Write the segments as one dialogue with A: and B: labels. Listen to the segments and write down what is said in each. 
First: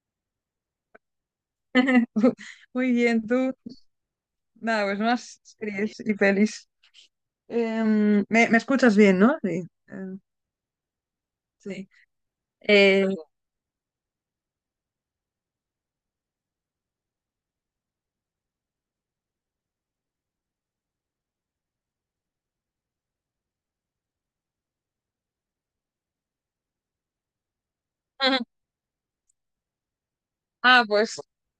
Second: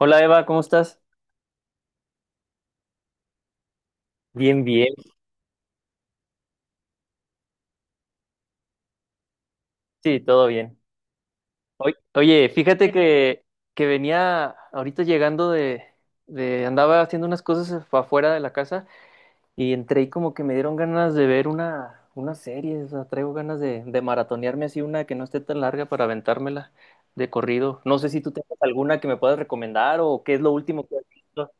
A: Hola Eva, ¿cómo estás?
B: Muy bien, tú.
A: Bien,
B: Nada,
A: bien.
B: pues más series y pelis. Me escuchas bien, ¿no? Sí.
A: Sí,
B: em,
A: todo bien.
B: sí.
A: Oye, fíjate
B: Eh,
A: que venía ahorita llegando de... Andaba haciendo unas cosas afuera de la casa y entré y como que me dieron ganas de ver una serie. O sea, traigo ganas de maratonearme así una que no esté tan larga para aventármela de corrido. No sé si tú tengas alguna que me puedas recomendar o qué es lo
B: ah,
A: último que has
B: pues
A: visto.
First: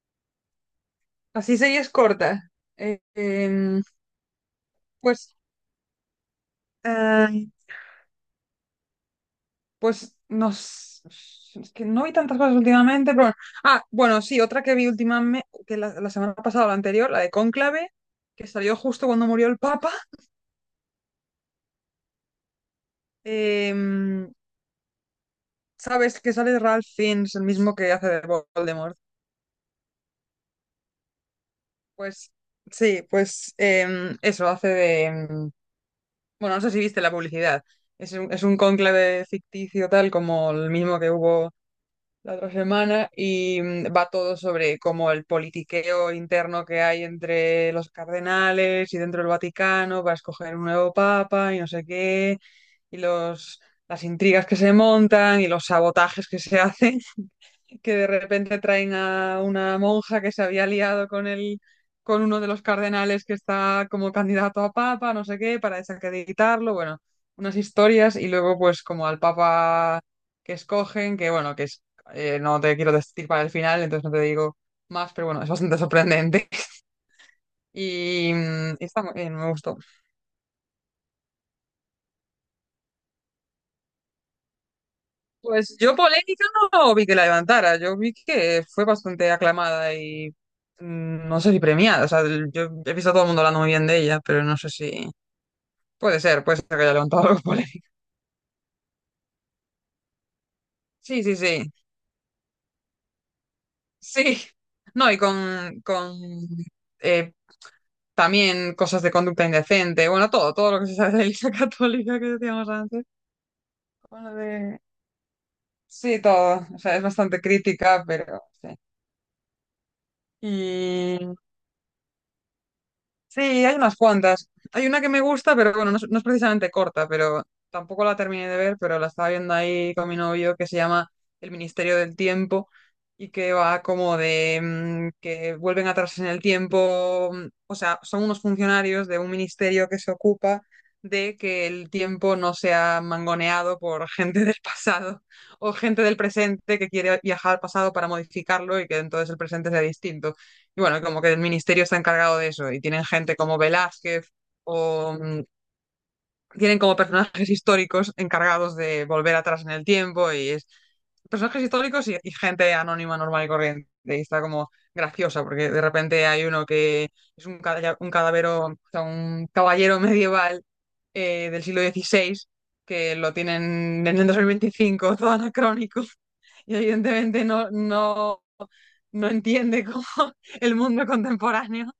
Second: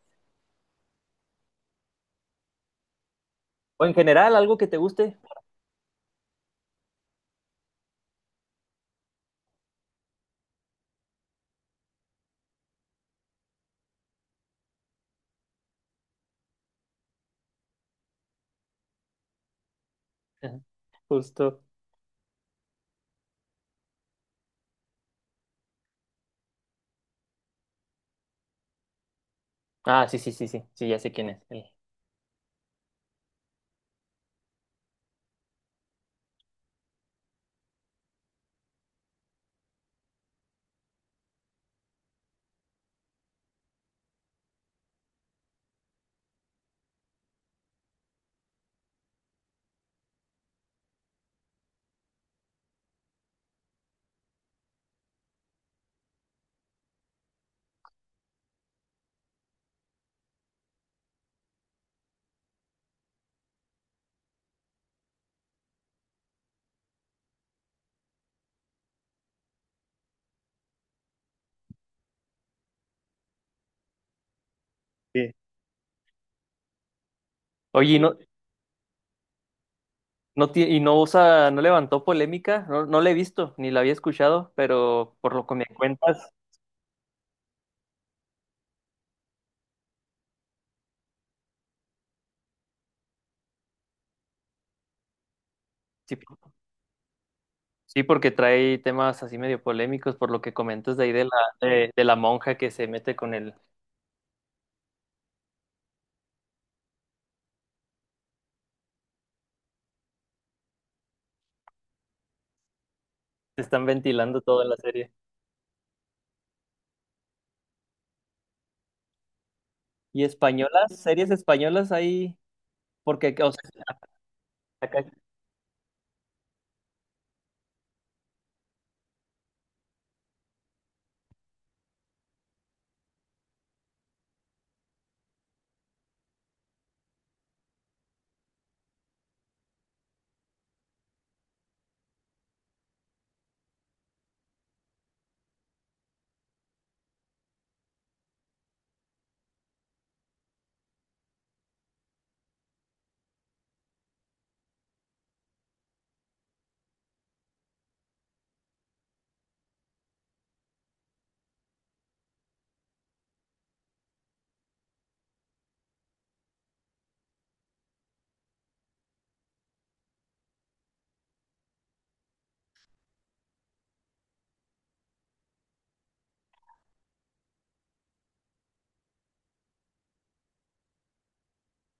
B: así series cortas. Eh, em,
A: O en general, algo que te guste.
B: pues, eh, pues nos... Es que no vi tantas cosas últimamente, pero bueno. Ah, bueno, sí, otra que vi últimamente, que la semana pasada o la anterior, la de Cónclave, que salió justo cuando murió el Papa.
A: Ajá. Justo.
B: Em, ¿Sabes que sale Ralph Fiennes, el mismo que hace de Voldemort?
A: Ah, sí, sí, sí, sí. Sí, ya sé quién es. Sí.
B: Pues sí, pues em, eso hace de... em, Bueno, no sé si viste la publicidad. Es un cónclave ficticio tal como el mismo que hubo la otra semana y va todo sobre como el politiqueo interno que hay entre los cardenales y dentro del Vaticano para escoger un nuevo papa y no sé qué, y las intrigas que se montan y los sabotajes que se hacen, que de repente traen a una monja que se había liado con uno de los cardenales que está como candidato a papa, no sé qué, para desacreditarlo. Bueno, unas historias, y luego pues como al papa que escogen, que bueno, que es, no te quiero decir para el final, entonces no te digo más, pero
A: Sí.
B: bueno, es bastante sorprendente.
A: Oye,
B: Y está muy bien, me gustó.
A: Y no usa, no levantó polémica, no, no la he visto, ni la había escuchado, pero por lo que me
B: Pues yo
A: cuentas,
B: polémica no vi que la levantara, yo vi que fue bastante aclamada y no sé si premiada. O sea, yo he visto a todo el mundo hablando muy bien de ella, pero no sé si
A: sí,
B: puede ser que haya levantado algo polémico.
A: sí, porque trae temas así medio polémicos, por lo que comentas de ahí
B: Sí,
A: de
B: sí, sí,
A: de la monja que se mete con el,
B: sí. No, y con eh, también cosas de conducta indecente. Bueno, todo, todo lo que se sabe de la Iglesia Católica que decíamos antes.
A: se están
B: con lo
A: ventilando toda la
B: de-
A: serie.
B: Sí, todo, o sea, es bastante crítica, pero
A: ¿Y españolas?
B: sí.
A: ¿Series españolas ahí? Porque,
B: Sí,
A: o sea,
B: hay unas cuantas. Hay una que
A: acá-
B: me gusta, pero bueno, no es precisamente corta, pero tampoco la terminé de ver, pero la estaba viendo ahí con mi novio, que se llama El Ministerio del Tiempo, y que va como de que vuelven atrás en el tiempo. O sea, son unos funcionarios de un ministerio que se ocupa de que el tiempo no sea mangoneado por gente del pasado o gente del presente que quiere viajar al pasado para modificarlo y que entonces el presente sea distinto. Y bueno, como que el ministerio está encargado de eso y tienen gente como Velázquez o mm, tienen como personajes históricos encargados de volver atrás en el tiempo, y es personajes históricos y gente anónima, normal y corriente. Y está como graciosa porque de repente hay uno que es un cadavero, o sea, un caballero medieval del siglo XVI, que lo tienen en el 2025, todo anacrónico y evidentemente no entiende cómo el mundo contemporáneo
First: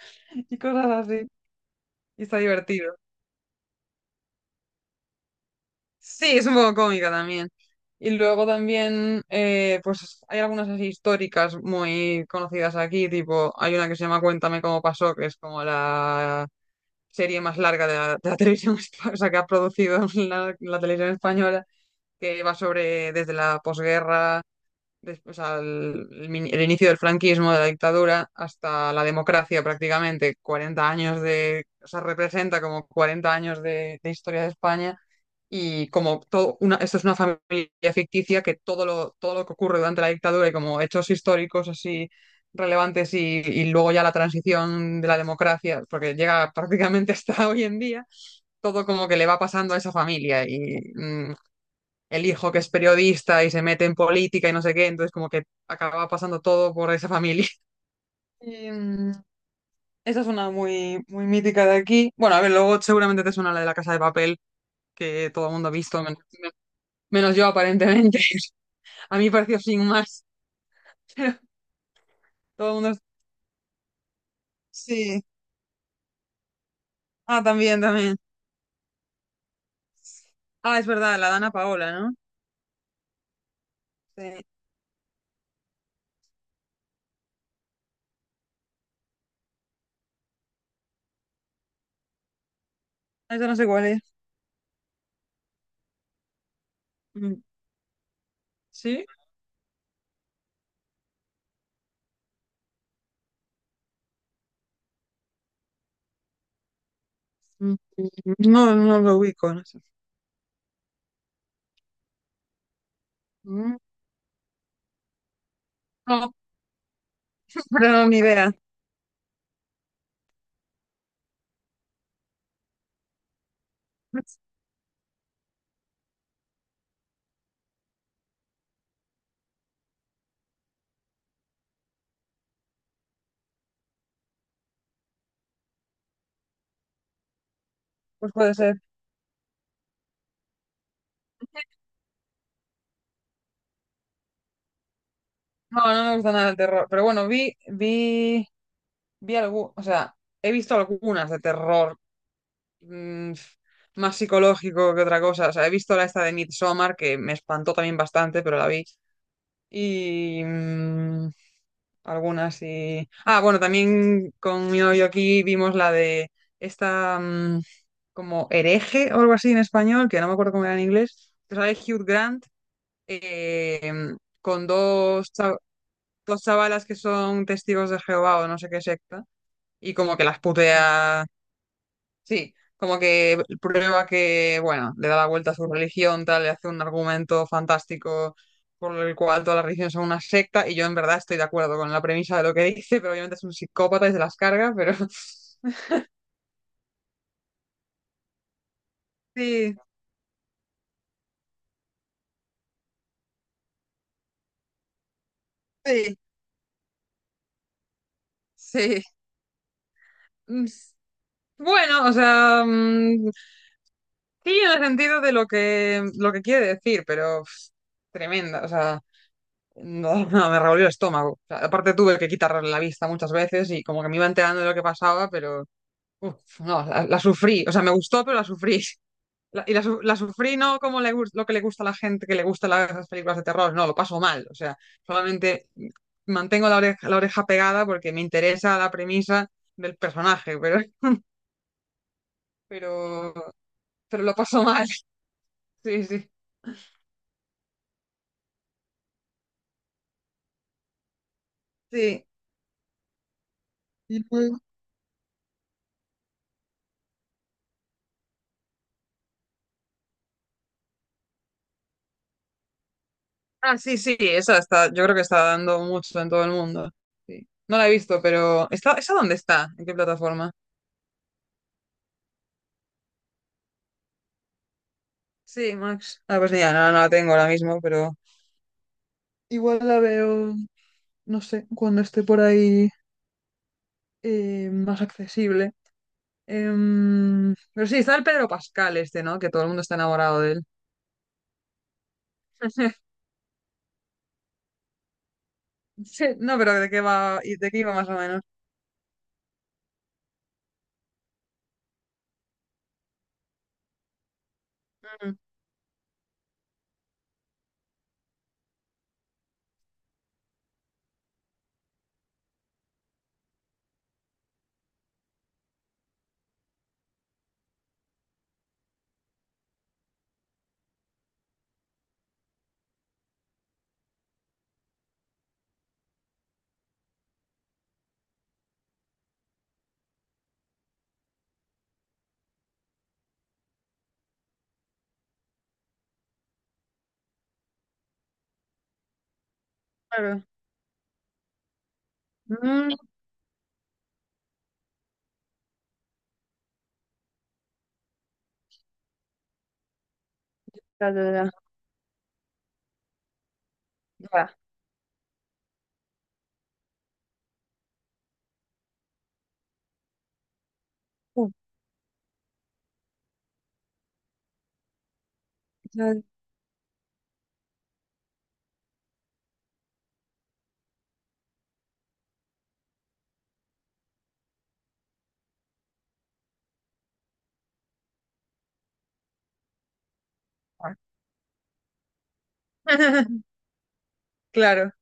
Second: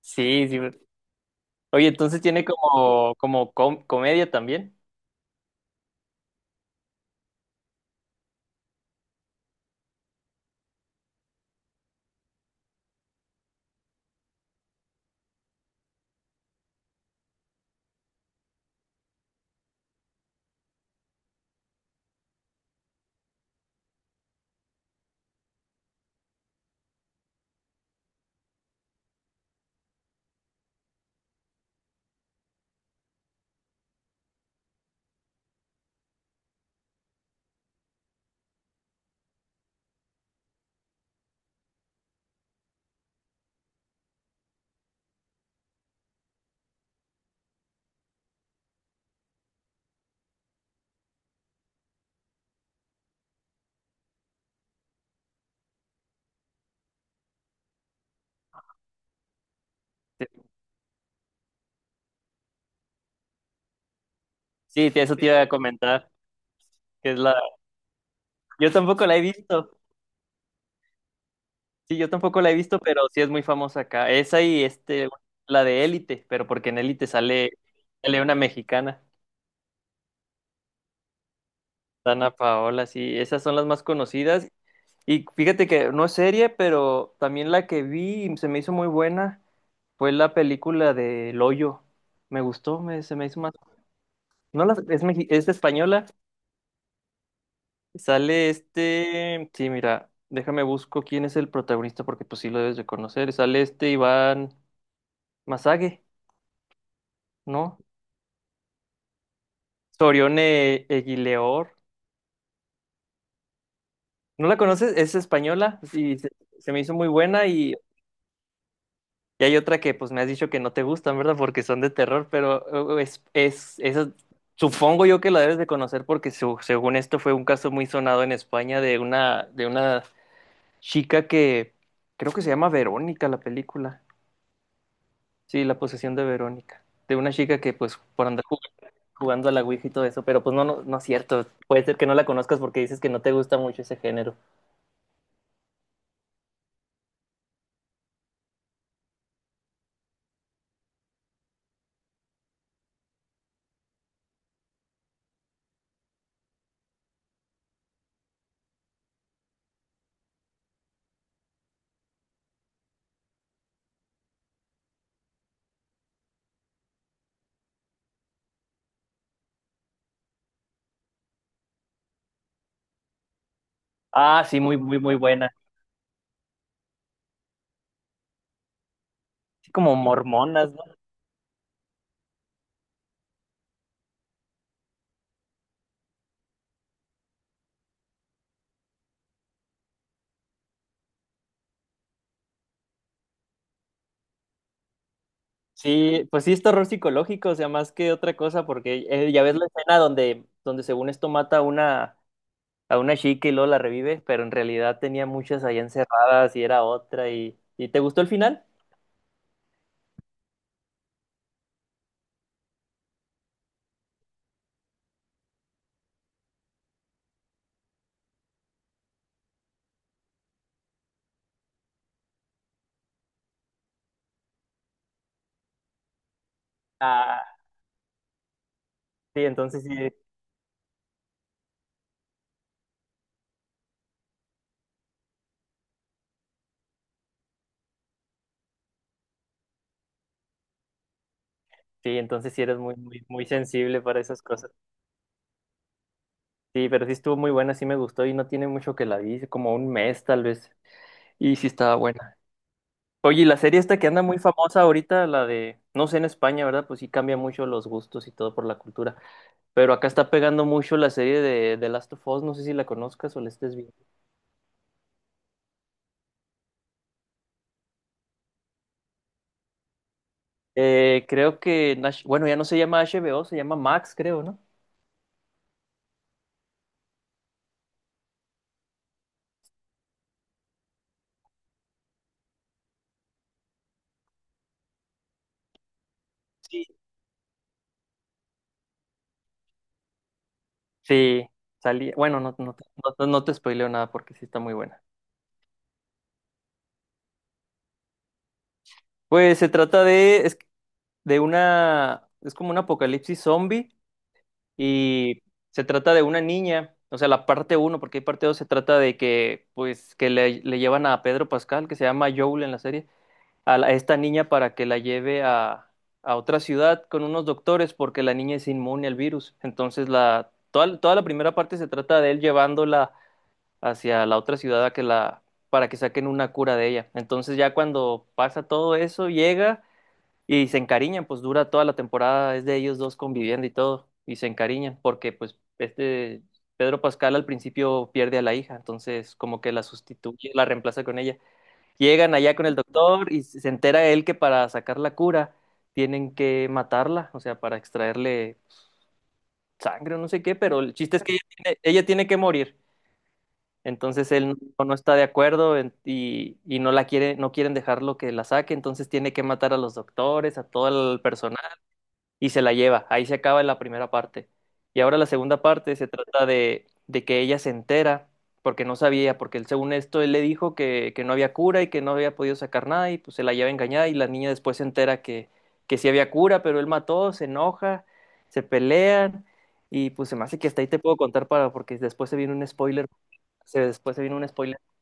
A: sí,
B: y
A: sí.
B: cosas así.
A: Oye, entonces
B: Y está
A: tiene
B: divertido.
A: como, comedia también.
B: Sí, es un poco cómica también. Y luego también, pues hay algunas así históricas muy conocidas aquí, tipo, hay una que se llama Cuéntame cómo pasó, que es como la serie más larga de de la televisión, o sea, que ha producido la televisión española, que va sobre desde la posguerra, o sea, el inicio del franquismo, de la dictadura, hasta la democracia prácticamente, 40 años de, o sea, representa como 40 años de historia de España, y como todo una, esto es una familia ficticia, que todo lo que ocurre durante la dictadura y como hechos históricos así relevantes, y luego ya la transición de la democracia, porque llega prácticamente hasta hoy en día, todo como que le va pasando a esa familia y el hijo que es periodista y se mete en política y no sé qué, entonces como que acaba pasando todo por esa familia. Y, mm, Esa es una muy, muy mítica de aquí. Bueno, a ver, luego seguramente te suena la de la Casa de Papel,
A: Sí, sí, eso te
B: que
A: iba
B: todo
A: a
B: el mundo ha visto,
A: comentar, que es la,
B: menos, yo aparentemente.
A: yo tampoco la
B: A
A: he
B: mí me pareció
A: visto.
B: sin más, pero
A: Sí, yo tampoco la he
B: todo el
A: visto,
B: mundo...
A: pero sí es muy famosa acá. Esa y este,
B: Sí.
A: la de Élite, pero porque en Élite
B: Ah,
A: sale,
B: también, también.
A: sale una mexicana,
B: Ah, es verdad, la Dana Paola, ¿no?
A: Dana Paola, sí, esas son las más
B: Sí.
A: conocidas. Y fíjate que no es serie, pero también la que vi y se me hizo muy buena fue la película de El Hoyo. Me gustó, me, se me
B: Ah,
A: hizo
B: esa
A: más.
B: no sé cuál es.
A: No la, es, es española.
B: Mm.
A: Sale
B: ¿Sí?
A: este. Sí, mira, déjame busco quién es el protagonista, porque pues sí lo debes de conocer. Sale este Iván Masague,
B: Mm.
A: ¿no?
B: No, no lo ubico, no sé.
A: Sorione Eguileor.
B: Mm.
A: ¿No la conoces? Es española y se,
B: No,
A: se me hizo muy buena
B: pero no, ni idea.
A: y hay otra que pues me has dicho que no te gustan, ¿verdad? Porque son de terror, pero esa- supongo yo que la debes de conocer porque según esto fue un caso muy sonado en España de una chica que creo que se llama Verónica la película. Sí, La posesión de Verónica. De una chica que pues por
B: Pues
A: andar
B: puede ser.
A: jugando a la Ouija y todo eso, pero pues no, no, no es cierto. Puede ser que no la conozcas porque dices que no te gusta mucho ese género.
B: No, no me gusta nada el terror. Pero bueno, vi algo, o sea, he visto algunas de terror, mm, más psicológico que otra cosa. O sea, he visto la esta de Midsommar, que me espantó también bastante, pero la vi. Y mm, Algunas y. Ah, bueno, también con mi novio aquí vimos la de esta, como hereje o algo así en español, que no me acuerdo cómo era en inglés. Pero sale Hugh Grant, eh,
A: Ah, sí,
B: con
A: muy, muy, muy buena.
B: dos chavalas que son testigos de Jehová o no sé qué secta,
A: Sí,
B: y
A: como
B: como que las
A: mormonas, ¿no?
B: putea. Sí, como que prueba que, bueno, le da la vuelta a su religión, tal, le hace un argumento fantástico por el cual toda la religión son una secta, y yo en verdad estoy de acuerdo con la premisa de lo que dice, pero obviamente es un psicópata y se las carga, pero
A: Sí, pues sí es terror psicológico, o sea, más que otra cosa, porque ya ves la
B: sí,
A: escena donde, donde según esto mata a una chica y luego la revive, pero en realidad tenía muchas ahí
B: sí,
A: encerradas y era otra ¿y te gustó el final?
B: sí. Mm, Bueno, o sea, sí, en el sentido de lo que, quiere decir, pero pff, tremenda, o sea. No, no, me revolvió el estómago. O sea, aparte tuve que quitar la vista muchas veces y como que me iba enterando de lo que pasaba, pero uf, no, la
A: Ah,
B: sufrí. O sea, me gustó, pero la sufrí.
A: sí, entonces sí,
B: La sufrí, no como lo que le gusta a la gente, que le gustan las películas de terror. No, lo paso mal. O sea, solamente mantengo la oreja pegada porque me interesa la premisa del personaje,
A: sí, entonces sí eres muy, muy,
B: pero,
A: muy sensible para
B: pero lo
A: esas
B: paso
A: cosas.
B: mal. Sí, sí,
A: Sí, pero sí estuvo muy buena, sí me gustó y no tiene mucho que la vi, como un mes tal vez, y sí estaba
B: sí.
A: buena. Oye, y la serie esta que anda muy famosa ahorita, la de, no sé en España, ¿verdad? Pues sí cambia mucho los gustos y todo por la cultura. Pero acá está pegando mucho la serie de The Last of Us, no sé si la conozcas o la estés
B: Ah,
A: viendo.
B: sí, sí, esa está, yo creo que está dando mucho en todo el mundo. Sí. No la he visto, pero esa dónde está? ¿En qué plataforma?
A: Creo que, en bueno, ya no se llama HBO, se llama Max, creo, ¿no?
B: Sí, Max. Ah, pues ya, no la tengo ahora mismo, pero igual la veo, no sé, cuando esté por ahí, más accesible.
A: Sí.
B: Pero sí, está el Pedro Pascal este, ¿no? Que todo el mundo está enamorado de él.
A: Sí, salía. Bueno, no, no, no, te no te spoileo nada porque sí está muy buena.
B: Sí, no, pero ¿de qué va? ¿Y de qué iba más o menos?
A: Pues se trata de, de una, es como un apocalipsis zombie
B: Mm,
A: y se trata de una niña, o sea, la parte uno, porque hay parte dos, se trata de que, pues, que le llevan a Pedro Pascal, que se llama Joel en la serie, a, a esta niña para que la lleve a otra ciudad con unos doctores, porque la niña es inmune al virus. Entonces, la, toda, toda la primera parte se trata de él llevándola hacia la otra ciudad a que la, para que saquen una cura de ella. Entonces, ya cuando pasa todo eso, llega. Y se encariñan, pues dura toda la temporada, es de ellos dos conviviendo y todo, y se encariñan, porque pues este Pedro Pascal al principio pierde a la hija, entonces como que la
B: claro.
A: sustituye, la reemplaza con ella. Llegan allá con el
B: Mm,
A: doctor y se entera él que para sacar la cura tienen que matarla, o sea, para extraerle sangre o no sé qué, pero el
B: ya,
A: chiste es
B: ya,
A: que
B: ya.
A: ella tiene que morir. Entonces él
B: Ya.
A: no, no está de acuerdo y no la quiere, no quieren dejarlo que la saque, entonces tiene que matar a los doctores, a todo el
B: Uh,
A: personal y se la lleva. Ahí se acaba la primera parte. Y ahora la segunda parte se
B: ya,
A: trata de que ella se entera, porque no sabía, porque él, según esto, él le dijo que no había cura y que no había podido sacar nada, y pues se la lleva engañada, y la niña después se entera que sí había cura, pero él mató, se enoja, se pelean, y pues se me hace que hasta ahí
B: ya.
A: te puedo contar para, porque después se viene un spoiler, se, después se viene un spoiler.
B: Claro.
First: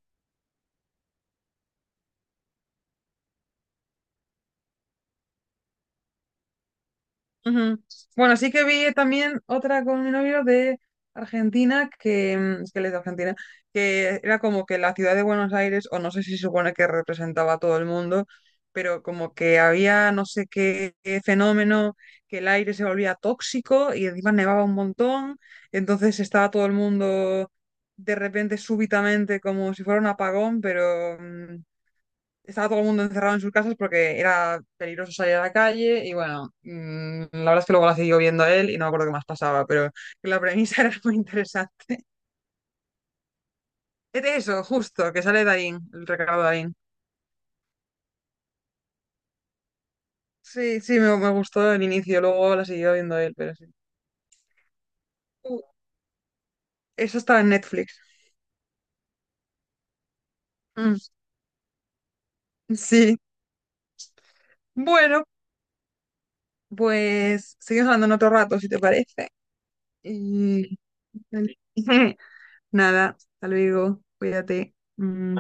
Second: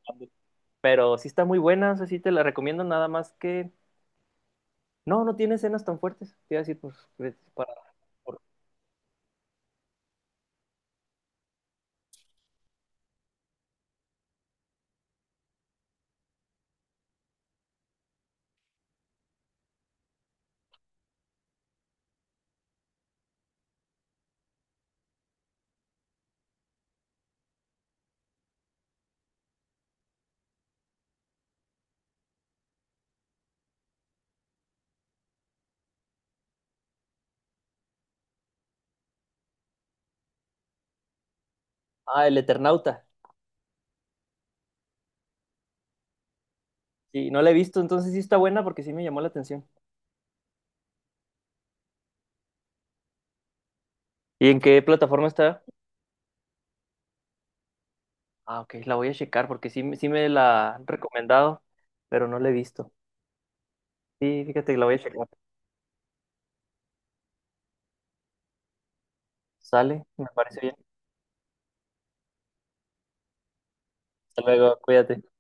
A: Pero sí está muy buena, o sea, sí te la recomiendo, nada más que... No, no tiene escenas tan fuertes, te iba a decir, pues, pues, para...
B: Ujú. Bueno, sí que vi también otra con mi novio de Argentina, es que él es de Argentina, que era como que la ciudad de Buenos Aires, o no sé si se supone que representaba a todo el mundo, pero como que había no sé qué, qué fenómeno, que el aire se volvía tóxico y encima nevaba un montón, entonces estaba todo el mundo de repente súbitamente como si fuera un apagón, pero, estaba todo el mundo encerrado en sus casas porque era peligroso salir a la calle, y bueno, la verdad es que luego la siguió viendo él y no me acuerdo qué más pasaba, pero la premisa era muy interesante.
A: Ah, el Eternauta.
B: Es de eso, justo, que sale Darín, el recado de Darín.
A: Sí, no la he visto, entonces sí está buena porque sí me llamó la atención.
B: Sí, sí, me gustó el inicio, luego la siguió viendo él, pero sí.
A: ¿Y en qué plataforma
B: Uh,
A: está?
B: Eso estaba en Netflix.
A: Ah, ok, la voy a checar porque sí, sí me la han
B: Mm,
A: recomendado, pero no la he visto.
B: sí.
A: Sí, fíjate que la voy a
B: Bueno,
A: checar.
B: pues seguimos hablando en otro rato, si te parece.
A: Sale, me parece bien.
B: Y... Nada, hasta luego,
A: Hasta
B: cuídate.
A: luego, cuídate.
B: Mm.